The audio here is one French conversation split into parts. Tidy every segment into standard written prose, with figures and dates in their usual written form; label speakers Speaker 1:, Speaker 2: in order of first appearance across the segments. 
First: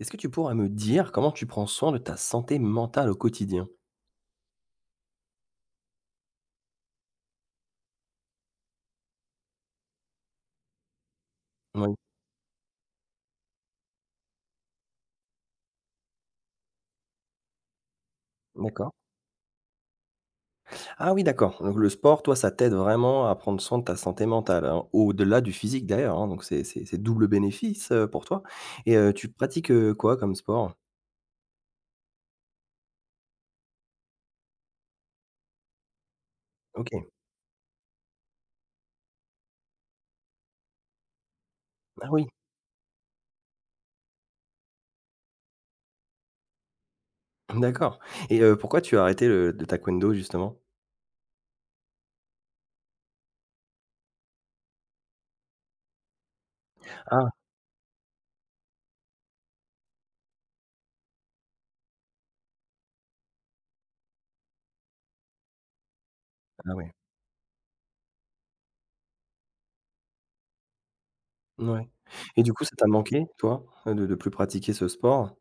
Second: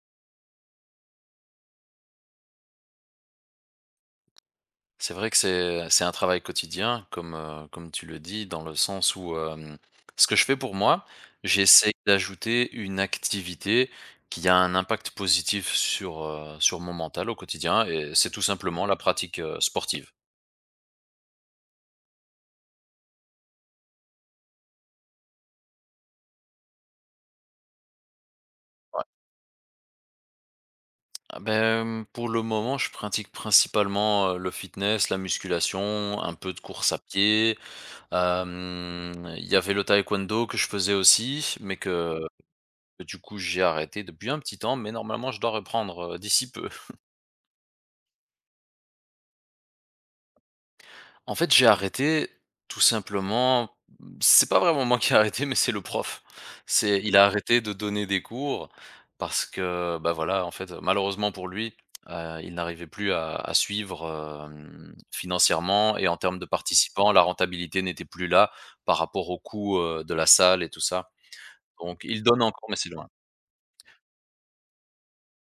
Speaker 1: Est-ce que tu pourrais me dire comment tu prends soin de ta santé mentale au quotidien?
Speaker 2: C'est vrai que c'est un travail quotidien comme, comme tu le dis dans le sens où, ce que je fais pour moi, j'essaie
Speaker 1: Oui,
Speaker 2: d'ajouter une activité qui a un impact positif sur mon mental au quotidien et c'est tout simplement
Speaker 1: d'accord.
Speaker 2: la pratique, sportive.
Speaker 1: Ah oui, d'accord. Donc le sport, toi, ça t'aide vraiment à prendre soin de ta santé mentale, hein, au-delà du physique d'ailleurs, hein, donc c'est double bénéfice, pour toi et tu pratiques, quoi comme sport?
Speaker 2: Ah beh, pour le moment, je pratique principalement, le fitness, la musculation, un peu de course
Speaker 1: OK.
Speaker 2: à pied, il y avait le taekwondo que je faisais aussi mais
Speaker 1: Ah
Speaker 2: que
Speaker 1: oui,
Speaker 2: du coup, j'ai arrêté depuis un petit temps, mais normalement, je dois reprendre, d'ici peu.
Speaker 1: d'accord et pourquoi tu as arrêté le taekwondo justement?
Speaker 2: En fait, j'ai arrêté tout simplement, c'est pas vraiment moi qui ai arrêté, mais c'est le prof. C'est il a
Speaker 1: Ah,
Speaker 2: arrêté de donner des cours parce que, bah, voilà, en fait, malheureusement pour lui, il n'arrivait plus à suivre, financièrement et en termes de
Speaker 1: ah oui.
Speaker 2: participants, la rentabilité n'était plus là par rapport au coût, de la salle et tout ça.
Speaker 1: Ouais, mouais
Speaker 2: Donc il donne
Speaker 1: et du coup,
Speaker 2: encore,
Speaker 1: ça
Speaker 2: mais
Speaker 1: t'a
Speaker 2: c'est loin.
Speaker 1: manqué toi, de plus pratiquer ce sport?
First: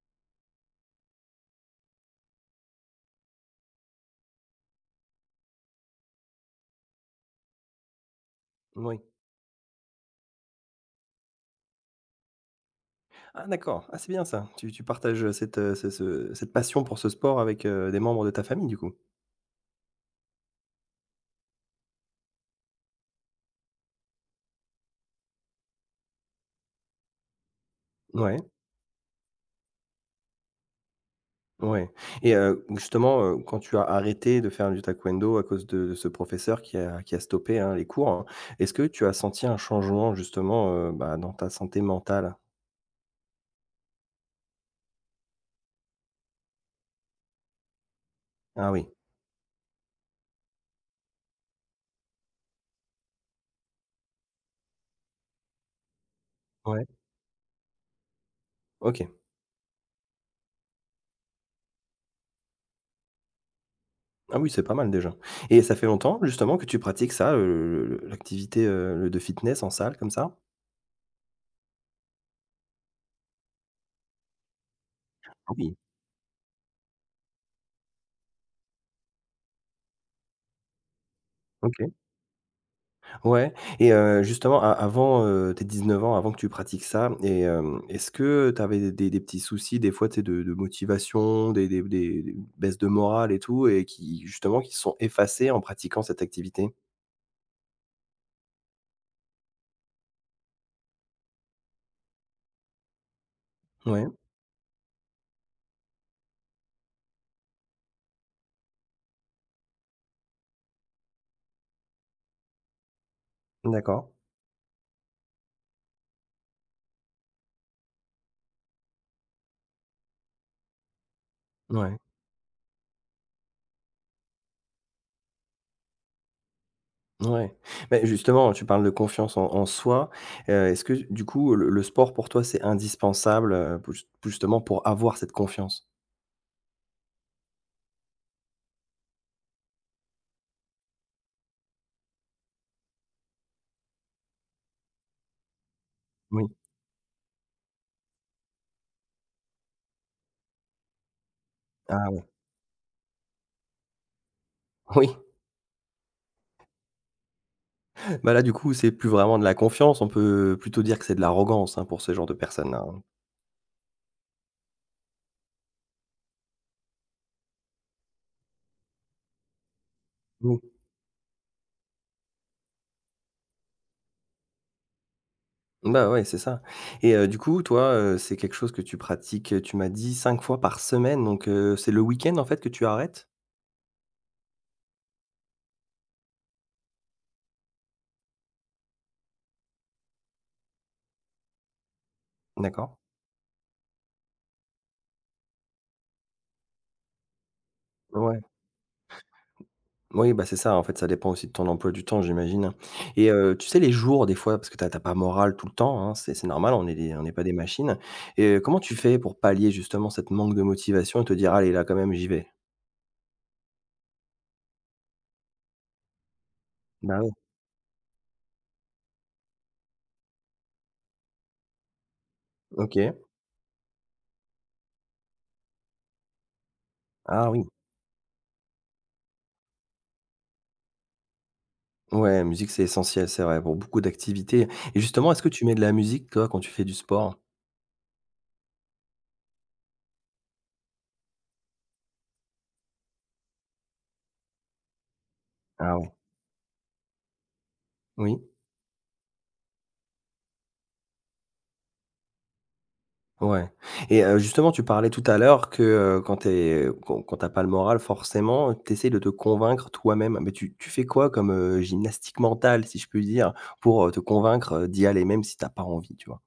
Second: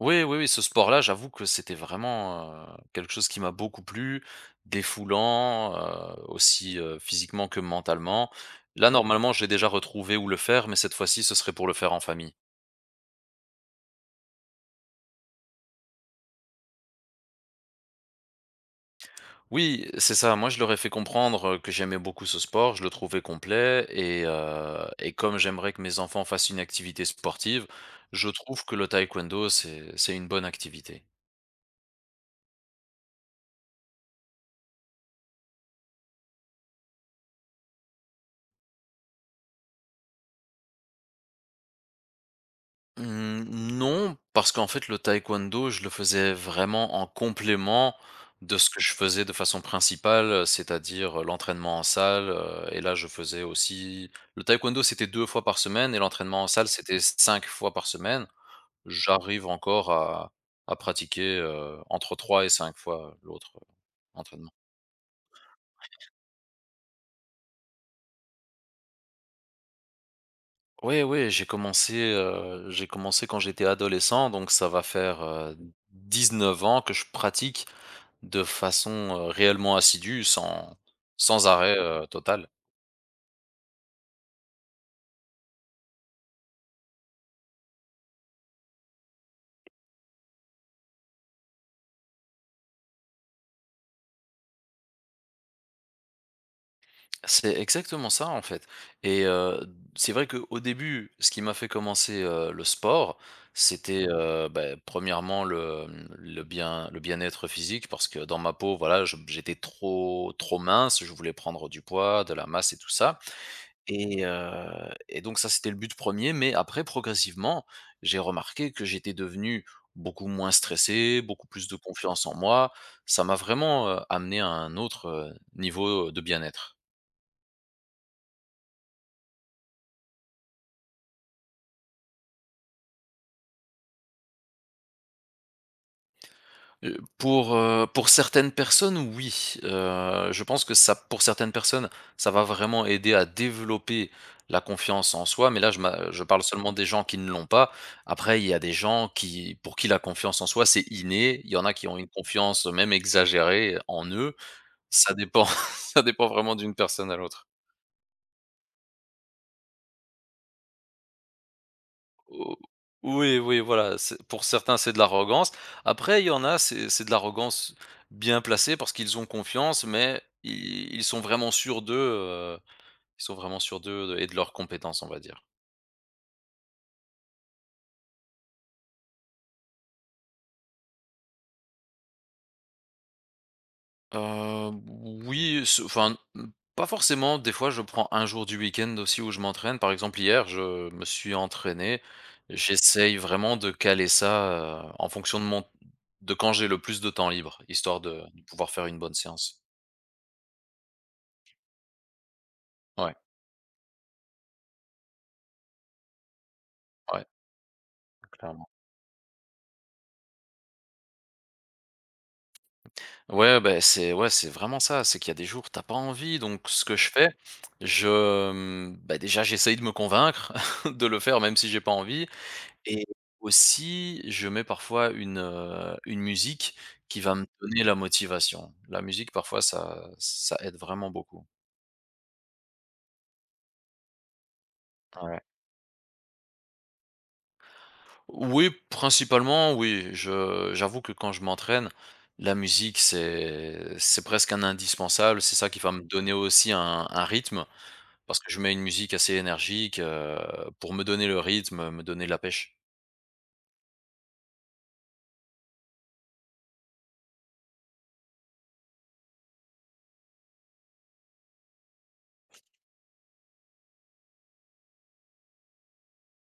Speaker 2: Oui, oui, oui, ce sport-là, j'avoue que c'était vraiment, quelque chose qui m'a beaucoup plu, défoulant, aussi, physiquement que mentalement. Là,
Speaker 1: Oui.
Speaker 2: normalement, j'ai déjà retrouvé où le faire, mais cette fois-ci, ce serait pour le faire en famille.
Speaker 1: Ah d'accord, ah c'est bien ça. Tu partages, cette passion pour ce sport avec, des membres de ta famille du coup?
Speaker 2: Oui, c'est ça, moi, je leur ai fait comprendre, que j'aimais beaucoup ce sport, je le trouvais complet et comme j'aimerais que mes enfants fassent une activité sportive, je
Speaker 1: Ouais,
Speaker 2: trouve que le taekwondo, c'est une bonne activité.
Speaker 1: ouais et justement, quand tu as arrêté de faire du taekwondo à cause de ce professeur qui a stoppé, hein, les cours, hein, est-ce que tu as senti un changement justement, bah, dans ta santé mentale?
Speaker 2: Mmh, non, parce qu'en fait, le taekwondo, je le faisais vraiment en complément de ce
Speaker 1: Ah
Speaker 2: que
Speaker 1: oui,
Speaker 2: je faisais de façon principale, c'est-à-dire, l'entraînement en salle, et là, je faisais aussi le taekwondo, c'était 2 fois par semaine et l'entraînement en salle,
Speaker 1: ouais,
Speaker 2: c'était 5 fois par semaine.
Speaker 1: OK.
Speaker 2: J'arrive encore à pratiquer, entre 3 et 5 fois, l'autre,
Speaker 1: Ah oui,
Speaker 2: entraînement.
Speaker 1: c'est pas mal déjà et ça fait longtemps justement que tu pratiques ça, le l'activité, de fitness en salle comme ça?
Speaker 2: Oui, oui, j'ai commencé quand j'étais adolescent, donc ça va faire,
Speaker 1: Ah oui,
Speaker 2: 19 ans que je pratique de façon, réellement assidue, sans arrêt,
Speaker 1: OK.
Speaker 2: total.
Speaker 1: Ouais et justement a avant, tes 9 ans, avant que tu pratiques ça et est-ce que tu avais des petits soucis des fois, tu sais, de motivation, des baisses de morale et tout et qui justement qui se sont effacés en pratiquant cette activité?
Speaker 2: C'est exactement ça, en fait, et c'est vrai qu'au début, ce qui m'a fait commencer, le sport, c'était,
Speaker 1: Ouais,
Speaker 2: bah, premièrement le bien-être physique parce que dans ma peau, voilà, je j'étais trop trop mince, je voulais prendre du poids, de la masse et tout ça.
Speaker 1: d'accord.
Speaker 2: Et donc ça, c'était le but premier, mais après progressivement, j'ai remarqué que j'étais devenu beaucoup moins stressé, beaucoup plus de
Speaker 1: Ouais,
Speaker 2: confiance en moi. Ça m'a vraiment, amené à un autre, niveau de bien-être.
Speaker 1: ouais. Mais justement, tu parles de confiance en soi, est-ce que du coup le sport pour toi c'est indispensable, pou justement pour avoir cette confiance?
Speaker 2: Pour certaines personnes, oui, je pense que ça, pour certaines personnes, ça va vraiment aider à développer la confiance en soi, mais là, je parle
Speaker 1: Oui.
Speaker 2: seulement des gens qui ne l'ont pas. Après, il y a des gens qui pour qui la confiance en soi, c'est inné. Il y en a qui ont une
Speaker 1: Ah ouais.
Speaker 2: confiance, même exagérée en eux.
Speaker 1: Oui.
Speaker 2: Ça dépend ça dépend vraiment d'une personne à l'autre.
Speaker 1: Bah, là, du coup, c'est plus vraiment de la confiance, on peut plutôt dire que c'est de l'arrogance, hein, pour ce genre de
Speaker 2: O
Speaker 1: personnes-là, hein.
Speaker 2: oui, oui, voilà, c'est pour certains, c'est de l'arrogance. Après, il y en a, c'est de l'arrogance bien placée parce qu'ils ont confiance, mais
Speaker 1: Mmh.
Speaker 2: ils sont vraiment sûrs d'eux, ils sont vraiment sûrs d'eux et de leurs compétences, on va dire.
Speaker 1: Bah, ouais, c'est ça et du coup, toi, c'est quelque chose que tu pratiques, tu m'as dit 5 fois par semaine, donc c'est le week-end, en fait, que tu arrêtes?
Speaker 2: Heu, oui, ce enfin, pas forcément. Des fois, je prends un jour du week-end aussi où je m'entraîne. Par exemple, hier, je me suis entraîné.
Speaker 1: D'accord.
Speaker 2: J'essaye vraiment de caler ça, en fonction de quand j'ai le plus de temps libre, histoire de
Speaker 1: Ouais.
Speaker 2: de pouvoir faire une bonne séance.
Speaker 1: Oui, bah, c'est ça, en fait, ça dépend aussi de ton emploi du temps, j'imagine
Speaker 2: Ouais,
Speaker 1: et tu sais, les jours, des fois, parce que t'as as pas moral tout le temps, hein, c'est normal,
Speaker 2: ouais,
Speaker 1: on est pas des machines et
Speaker 2: clairement.
Speaker 1: comment tu fais pour pallier, justement, cette manque de motivation et te dire: «Allez, là, quand même, j'y vais»?
Speaker 2: Ouais, ben c'est vraiment ça, c'est qu'il y a des jours, t'as pas envie, donc ce que je
Speaker 1: Bah,
Speaker 2: fais,
Speaker 1: oui.
Speaker 2: je, bah, déjà j'essaye de me convaincre de le faire même si j'ai pas envie et
Speaker 1: OK.
Speaker 2: aussi je mets parfois une musique qui va me
Speaker 1: Ah oui.
Speaker 2: donner la motivation. La musique parfois ça aide vraiment beaucoup.
Speaker 1: Ouais, la musique, c'est essentiel, c'est vrai, pour beaucoup d'activités et justement,
Speaker 2: Ouais.
Speaker 1: est-ce que tu mets de la musique, toi, quand tu fais du sport?
Speaker 2: Oui, principalement oui, je j'avoue que quand je m'entraîne, la musique c'est presque un indispensable, c'est ça qui va
Speaker 1: Ah
Speaker 2: me
Speaker 1: ouais,
Speaker 2: donner aussi un rythme. Parce
Speaker 1: oui?
Speaker 2: que je mets une musique assez énergique, pour me donner le rythme, me donner de la pêche.
Speaker 1: Ouais et justement, tu parlais tout à l'heure que, quand tu pas le moral, forcément, t'essayes de te convaincre toi-même, mais tu fais quoi comme, gymnastique mentale, si je puis dire, pour, te convaincre, d'y aller, même si t'as pas envie, tu vois?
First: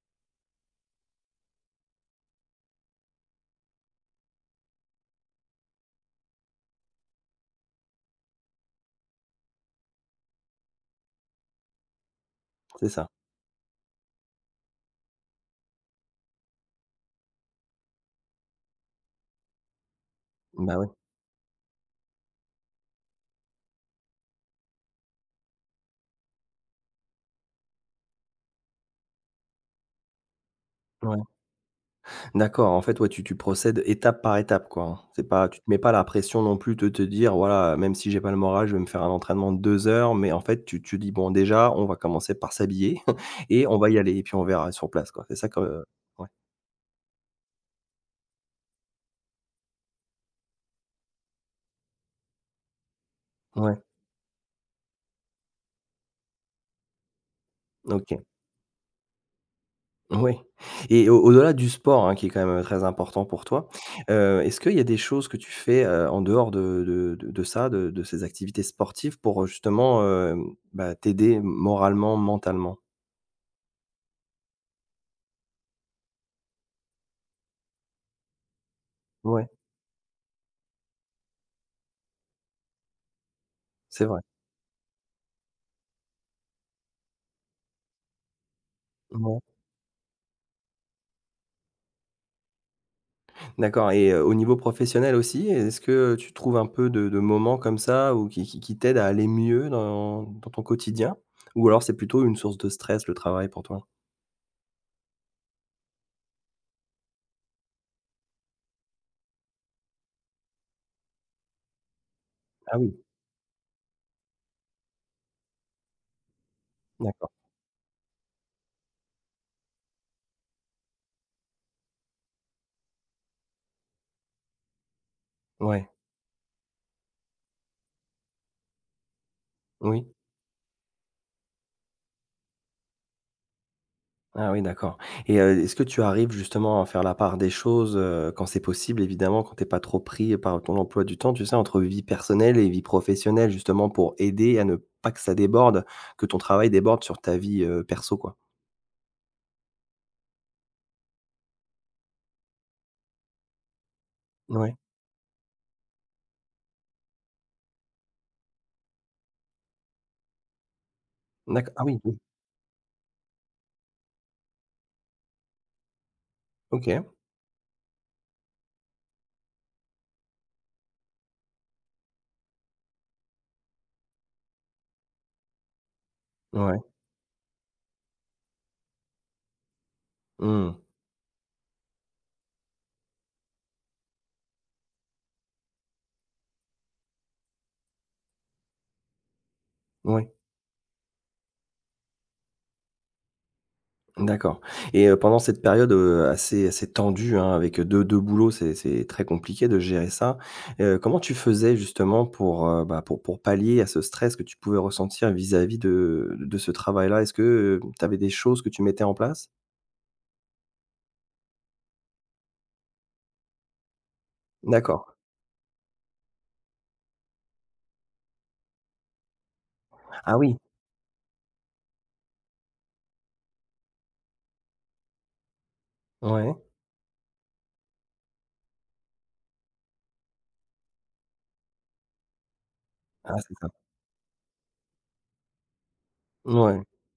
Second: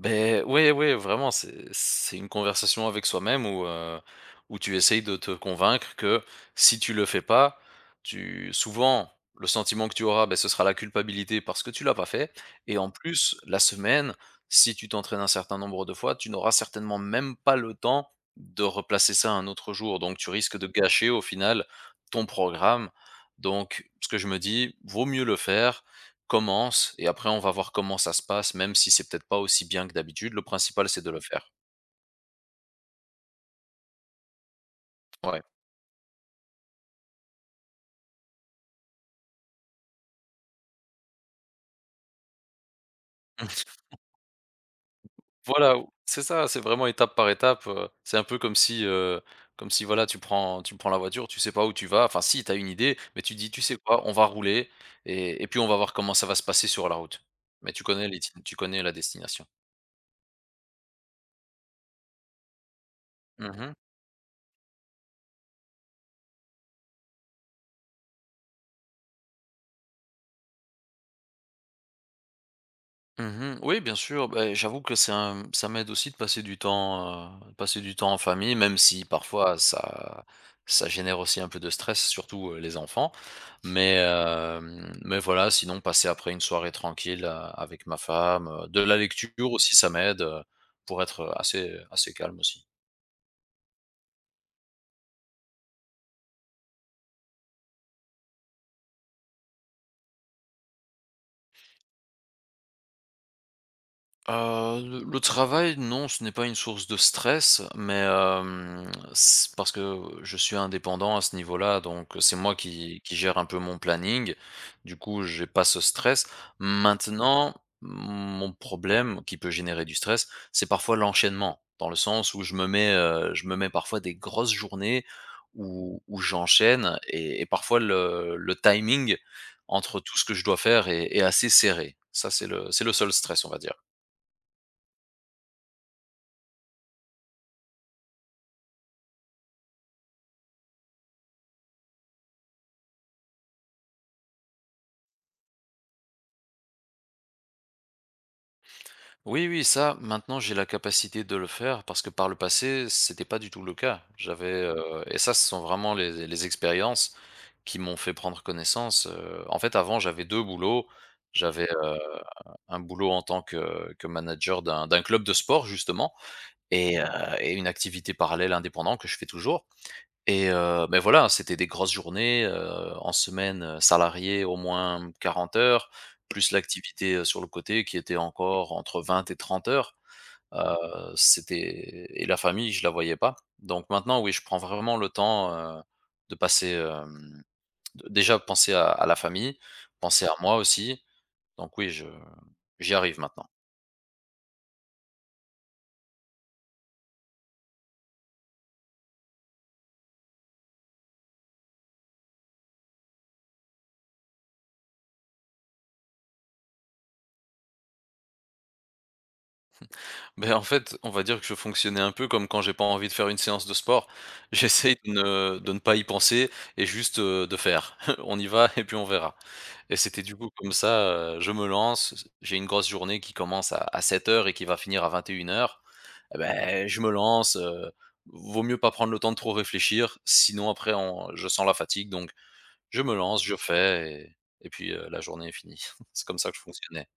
Speaker 2: Ben oui, oui, vraiment, c'est une conversation avec soi-même où tu essayes de te convaincre que si tu le fais pas, tu souvent, le sentiment que tu auras, ben ce sera la culpabilité parce que tu l'as pas fait et
Speaker 1: C'est
Speaker 2: en
Speaker 1: ça.
Speaker 2: plus, la semaine, si tu t'entraînes un certain nombre de fois, tu n'auras certainement même pas le temps de replacer ça un autre jour, donc tu risques de
Speaker 1: Bah, ouais.
Speaker 2: gâcher, au final, ton programme, donc ce que je me dis: «Vaut mieux le faire.» Commence et après on va voir comment ça se passe, même si c'est peut-être pas aussi bien que d'habitude. Le principal, c'est de le
Speaker 1: Ouais.
Speaker 2: faire.
Speaker 1: D'accord, en fait, ouais, tu procèdes étape par étape, quoi, hein. C'est
Speaker 2: Ouais.
Speaker 1: pas tu te mets pas la pression non plus de te dire: «Voilà, même si j'ai pas le moral, je vais me faire un entraînement de 2 heures», mais en fait, tu dis: «Bon, déjà, on va commencer par s'habiller et on va y aller et puis on verra sur place», quoi. C'est ça que
Speaker 2: Voilà, ou c'est
Speaker 1: ouais,
Speaker 2: ça, c'est vraiment étape par étape, c'est un peu comme si, comme si, voilà, tu prends la voiture, tu sais pas où tu vas, enfin si, tu as une idée, mais tu dis: «Tu
Speaker 1: ouais,
Speaker 2: sais quoi? On va rouler et puis on va voir comment ça va se passer sur la route.» Mais tu connais
Speaker 1: OK.
Speaker 2: l'itin tu connais la destination.
Speaker 1: Oui et au au-delà du sport, hein, qui est quand même, très important pour toi,
Speaker 2: Mmh.
Speaker 1: est-ce qu'il y a des choses que tu fais, en dehors de ça, de ces activités sportives pour, justement, bah, t'aider moralement, mentalement?
Speaker 2: Mmh. Oui, bien sûr, beh, j'avoue que c'est un ça m'aide aussi de passer du temps en famille, même si
Speaker 1: Ouais,
Speaker 2: parfois ça génère aussi un peu de stress, surtout, les enfants. Mais,
Speaker 1: c'est vrai.
Speaker 2: hem, mais voilà, sinon passer après une soirée tranquille, avec ma femme, de la
Speaker 1: Ouais.
Speaker 2: lecture aussi, ça m'aide, pour être assez assez calme aussi.
Speaker 1: D'accord et au niveau professionnel aussi, est-ce que tu trouves un peu de moments comme ça ou qui t'aident à aller mieux dans ton quotidien? Ou alors c'est plutôt une source de stress, le travail pour toi?
Speaker 2: Le travail, non, ce n'est pas une source de stress, mais, hem, c parce que je suis indépendant à ce niveau-là, donc c'est moi
Speaker 1: Ah oui,
Speaker 2: qui gère un peu mon planning. Du coup, j'ai pas ce stress.
Speaker 1: d'accord.
Speaker 2: Maintenant, mon problème qui peut générer du stress, c'est parfois l'enchaînement, dans le sens où je me mets parfois des grosses journées
Speaker 1: Ouais,
Speaker 2: où j'enchaîne et parfois le timing entre
Speaker 1: oui.
Speaker 2: tout ce que je dois faire est assez serré. Ça, c'est le seul stress, on va dire.
Speaker 1: Ah oui, d'accord et est-ce que tu arrives justement à faire la part des choses, quand c'est possible évidemment, quand t'es pas trop pris par ton emploi du temps, tu sais, entre vie personnelle et vie professionnelle justement pour aider à ne pas que ça déborde, que ton travail déborde sur ta vie, perso quoi?
Speaker 2: Oui, oui, ça, maintenant, j'ai la capacité de le faire parce que par le passé, c'était pas du tout le cas. J'avais,
Speaker 1: Ouais.
Speaker 2: heu et ça, ce sont vraiment les expériences qui m'ont fait prendre connaissance, en fait, avant, j'avais 2 boulots. J'avais,
Speaker 1: D'accord. Ah oui, oui.
Speaker 2: un boulot en tant que manager d'un club de sport, justement, et
Speaker 1: OK.
Speaker 2: heu et une activité parallèle indépendante que je fais toujours et, beh, voilà, c'était des grosses journées, en semaine, salarié au moins 40 heures, plus
Speaker 1: Ouais.
Speaker 2: l'activité, sur le côté qui était encore entre 20 et 30 heures.
Speaker 1: Mmh.
Speaker 2: Heu, c'était et la famille, je la voyais pas. Donc maintenant, oui, je prends vraiment le temps, de passer, hem, de déjà penser à la famille, penser
Speaker 1: Oui,
Speaker 2: à moi aussi. Donc oui, je j'y arrive maintenant.
Speaker 1: d'accord et pendant cette période, assez tendue, hein, avec deux 2 boulots, c'est très compliqué de gérer ça. Comment tu faisais justement pour, bah, pour pallier à ce stress que tu pouvais ressentir vis-à-vis de ce travail-là? Est-ce que, tu avais des choses que tu mettais en place?
Speaker 2: Beh, en fait, on va dire que je fonctionnais un peu comme quand j'ai pas envie de faire une séance de sport. J'essaye de
Speaker 1: D'accord.
Speaker 2: ne de ne pas y penser et juste, de faire. On y va et puis on verra. Et c'était du
Speaker 1: Ah
Speaker 2: coup
Speaker 1: oui,
Speaker 2: comme ça, je me lance, j'ai une grosse journée qui commence à 7 heures et qui va finir à 21 heures. Eh
Speaker 1: ouais.
Speaker 2: beh, je me lance, vaut mieux pas prendre le temps de trop réfléchir, sinon après on je sens la fatigue donc je me
Speaker 1: Ah
Speaker 2: lance,
Speaker 1: c'est
Speaker 2: je
Speaker 1: ça.
Speaker 2: fais et puis, la journée est finie. C'est comme ça que je
Speaker 1: Ouais.
Speaker 2: fonctionnais.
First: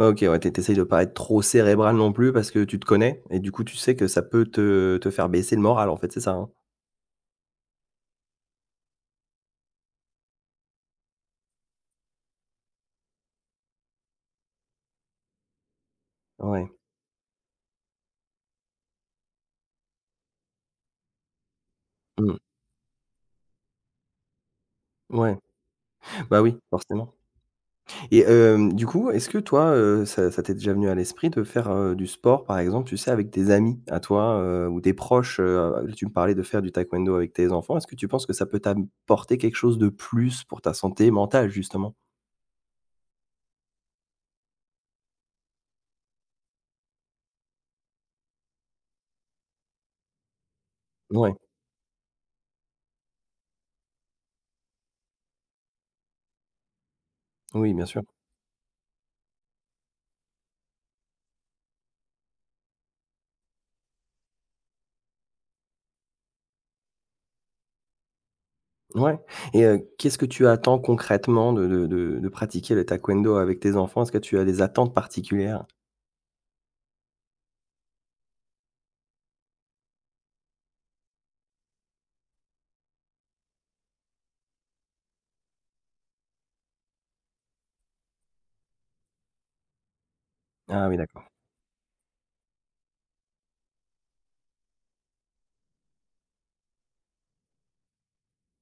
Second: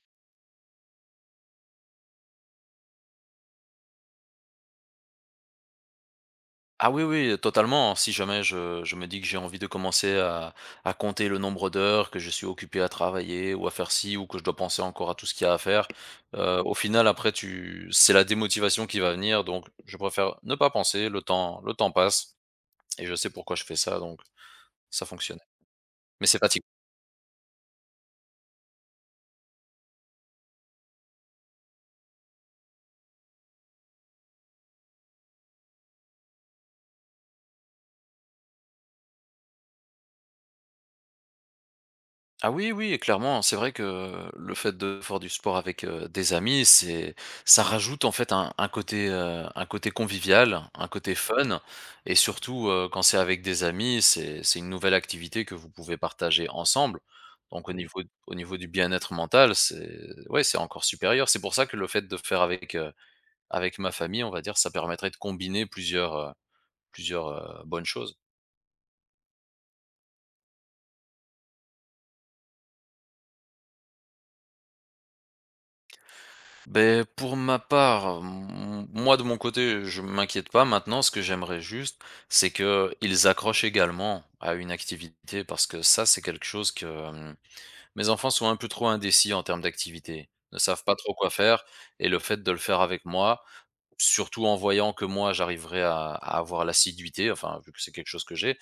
Speaker 1: Ouais, OK, ouais, tu de pas être trop cérébral non plus parce que tu te connais et du coup, tu sais que ça peut te faire baisser le moral en fait, c'est ça, hein?
Speaker 2: Ah oui, oui, totalement. Si jamais je me dis que j'ai envie de commencer à compter le nombre d'heures que je suis occupé à travailler ou à faire ci ou que je dois penser encore à tout ce qu'il y a à faire,
Speaker 1: Ouais.
Speaker 2: au final après tu c'est la démotivation qui va venir donc je préfère ne pas penser, le temps passe
Speaker 1: Mmh.
Speaker 2: et je sais pourquoi je fais ça donc ça
Speaker 1: Ouais.
Speaker 2: fonctionne. Mais c'est
Speaker 1: Bah oui,
Speaker 2: fatigant.
Speaker 1: forcément. Et du coup, est-ce que toi, ça t'est déjà venu à l'esprit de faire, du sport, par exemple, tu sais, avec des amis à toi, ou des proches, Tu me parlais de faire du taekwondo avec tes enfants. Est-ce que tu penses que ça peut t'apporter quelque chose de plus pour ta santé mentale, justement?
Speaker 2: Ah oui, oui, clairement, c'est vrai que le fait de faire du sport avec, des amis, ça rajoute en fait un côté, un côté convivial, un côté
Speaker 1: Ouais,
Speaker 2: fun, et surtout, quand c'est avec des amis, c'est une nouvelle activité que vous pouvez partager ensemble. Donc au
Speaker 1: oui, bien
Speaker 2: niveau,
Speaker 1: sûr.
Speaker 2: au niveau du bien-être mental, ouais, c'est encore supérieur. C'est pour ça que le fait de faire avec ma famille, on va dire, ça permettrait de combiner plusieurs bonnes choses.
Speaker 1: Ouais et qu'est-ce que tu attends concrètement de pratiquer le taekwondo avec tes enfants? Est-ce que tu as des attentes particulières?
Speaker 2: Ben pour ma part, m moi de mon côté, je m'inquiète pas. Maintenant, ce que j'aimerais juste, c'est qu'ils accrochent également à une activité parce que ça, c'est quelque chose que, mes enfants sont un peu trop indécis en termes d'activité, ne savent
Speaker 1: Ah
Speaker 2: pas
Speaker 1: oui,
Speaker 2: trop
Speaker 1: d'accord.
Speaker 2: quoi faire et le fait de le faire avec moi, surtout en voyant que moi j'arriverai à avoir l'assiduité, enfin vu que c'est quelque chose que j'ai,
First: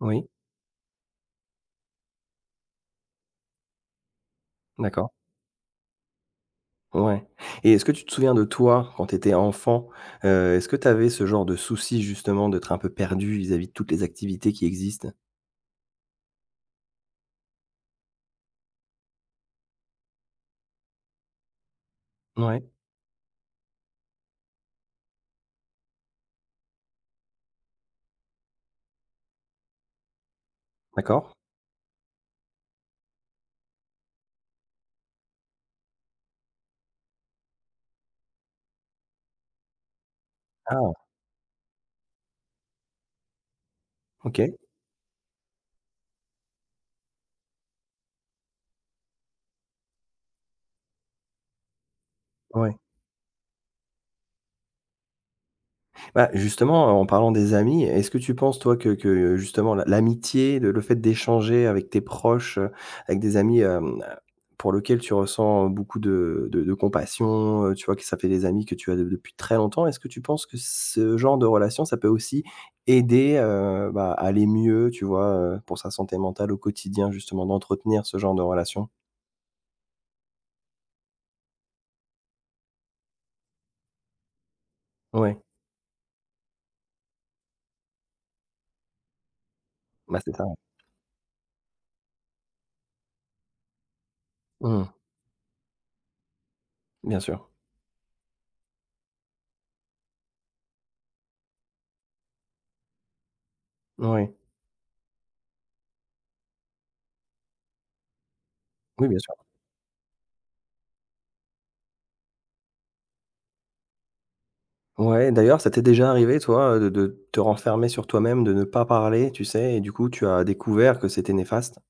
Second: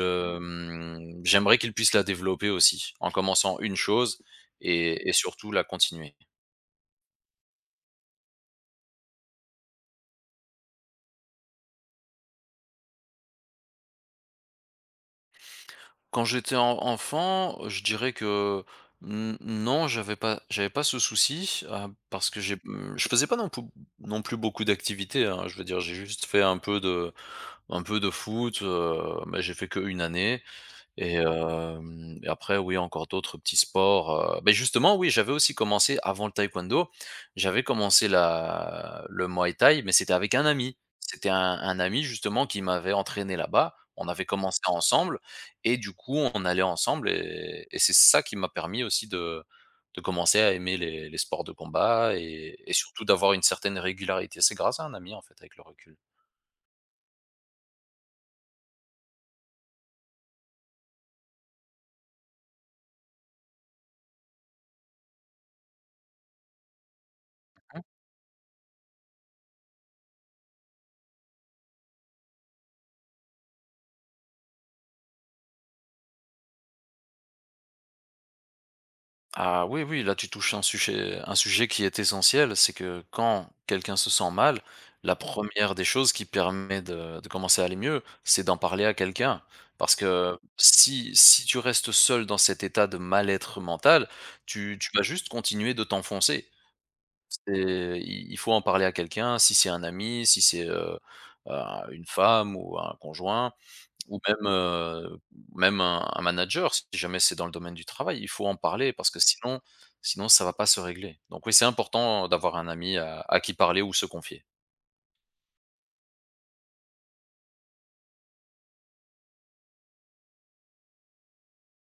Speaker 1: Oui,
Speaker 2: mmh, j'aimerais qu'ils puissent la développer aussi, en commençant une chose et
Speaker 1: d'accord.
Speaker 2: et surtout la continuer.
Speaker 1: Ouais et est-ce que tu te souviens de toi quand tu étais enfant? Est-ce que tu avais ce genre de souci justement d'être un peu perdu vis-à-vis de toutes les activités qui existent?
Speaker 2: Quand j'étais en enfant, je dirais que n non, j'avais pas ce souci, parce que
Speaker 1: Ouais,
Speaker 2: je faisais pas non plus beaucoup d'activités, hein. Je veux dire, j'ai juste fait un peu de foot, mais j'ai fait que une année. Et
Speaker 1: d'accord.
Speaker 2: hem et après oui, encore d'autres petits sports, beh, justement oui, j'avais aussi commencé avant le taekwondo, j'avais commencé la le muay thai, mais c'était avec un ami.
Speaker 1: Ah!
Speaker 2: C'était un ami justement qui m'avait entraîné là-bas. On avait
Speaker 1: OK,
Speaker 2: commencé ensemble et du coup, on allait ensemble et c'est ça qui m'a permis aussi de commencer à aimer les sports de combat et
Speaker 1: ouais.
Speaker 2: surtout d'avoir une certaine régularité. C'est grâce à un ami en fait, avec le recul.
Speaker 1: Bah, justement, en parlant des amis, est-ce que tu penses, toi, que justement l'amitié, le fait d'échanger avec tes proches, avec des amis, pour lequel tu ressens beaucoup de compassion, tu vois que ça fait des amis que tu as de depuis très longtemps, est-ce que tu penses que ce genre de relation, ça peut aussi aider, bah, à aller mieux, tu vois, pour sa santé mentale au quotidien, justement, d'entretenir ce genre de relation?
Speaker 2: Ah oui, oui, là tu touches un sujet qui est essentiel, c'est que quand quelqu'un se sent mal, la
Speaker 1: Ouais,
Speaker 2: première des choses qui permet de commencer à aller mieux, c'est d'en parler à quelqu'un. Parce
Speaker 1: bah, c'est
Speaker 2: que
Speaker 1: ça, ouais.
Speaker 2: si tu restes seul dans cet état de mal-être mental, tu
Speaker 1: Mmh,
Speaker 2: vas juste continuer de t'enfoncer.
Speaker 1: bien sûr.
Speaker 2: Il faut en parler à quelqu'un, si c'est un ami, si c'est euh, une femme ou un conjoint. Ou
Speaker 1: Oui.
Speaker 2: même, même un manager, si jamais c'est dans le domaine du travail, il faut en parler
Speaker 1: Oui,
Speaker 2: parce
Speaker 1: bien
Speaker 2: que
Speaker 1: sûr.
Speaker 2: sinon ça va pas se régler. Donc oui, c'est important d'avoir un ami à qui parler ou se confier.
Speaker 1: Ouais, d'ailleurs, ça t'est déjà arrivé, toi, de te renfermer sur toi-même, de ne pas parler, tu sais? Et du coup, tu as découvert que c'était néfaste?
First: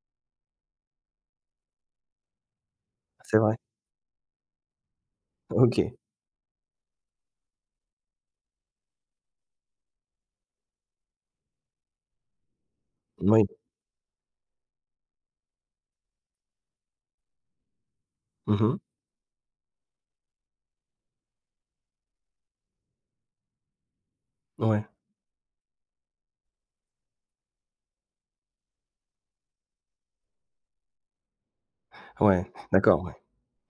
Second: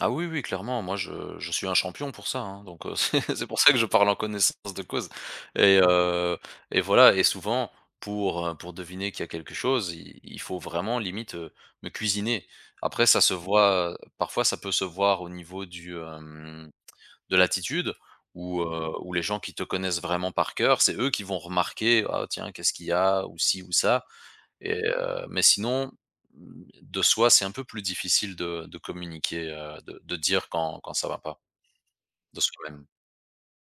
Speaker 2: Ah oui, oui, clairement, moi je suis un champion pour ça, hein, donc c'est
Speaker 1: C'est
Speaker 2: c'est
Speaker 1: vrai?
Speaker 2: pour ça que je parle en connaissance de cause
Speaker 1: OK.
Speaker 2: et heu et voilà et souvent pour deviner qu'il y a quelque chose, il faut vraiment limite, me cuisiner. Après ça se
Speaker 1: Oui.
Speaker 2: voit, parfois ça peut se voir au niveau du, hem de latitude, où,
Speaker 1: Mmh.
Speaker 2: où les gens qui te connaissent vraiment par cœur, c'est eux qui vont remarquer: «Ah tiens, qu'est-ce qu'il y a?» ou «ci» ou «ça» et
Speaker 1: Ouais.
Speaker 2: mais sinon, mmh, de soi, c'est un peu plus difficile de communiquer, de dire quand ça va pas, de
Speaker 1: Ouais.
Speaker 2: soi-même.
Speaker 1: D'accord, ouais.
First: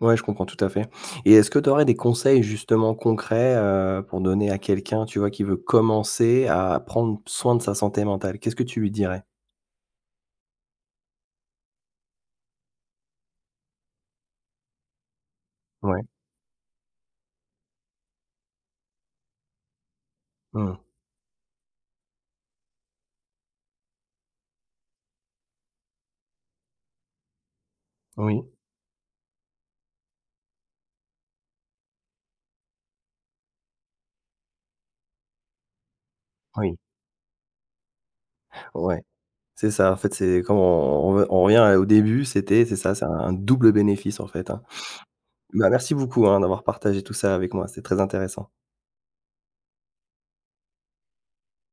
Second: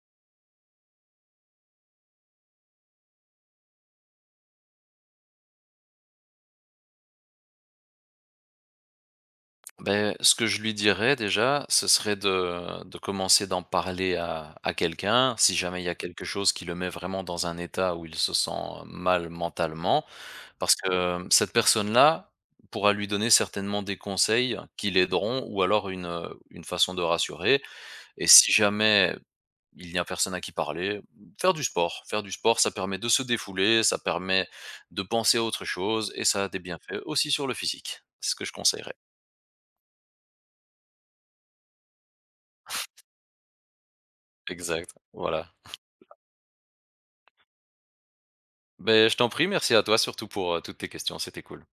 Speaker 1: Ouais, je comprends tout à fait et est-ce que tu aurais des conseils, justement, concrets, pour donner à quelqu'un, tu vois, qui veut commencer à prendre soin de sa santé mentale? Qu'est-ce que tu lui dirais?
Speaker 2: Ben, ce que je lui dirais déjà, ce serait de commencer d'en parler à quelqu'un. Si jamais il y a
Speaker 1: Ouais.
Speaker 2: quelque chose qui le met vraiment dans un état où il se sent mal mentalement, parce
Speaker 1: Mmh.
Speaker 2: que cette personne-là pourra lui donner certainement des conseils qui l'aideront ou alors une façon de rassurer et
Speaker 1: Oui.
Speaker 2: si jamais il n'y a personne à qui parler, faire du sport. Faire du sport, ça permet de se défouler, ça permet de penser à autre chose et ça a des
Speaker 1: Oui.
Speaker 2: bienfaits aussi sur le physique. C'est ce que je conseillerais.
Speaker 1: Ouais. C'est ça, en fait, c'est comme on revient au début, c'est ça, c'est un double bénéfice, en fait, hein.
Speaker 2: Exact, voilà.
Speaker 1: Bah, merci beaucoup, hein, d'avoir partagé tout ça avec moi, c'est très intéressant.
Speaker 2: Ben, je t'en prie, merci à toi surtout pour, toutes tes questions, c'était cool.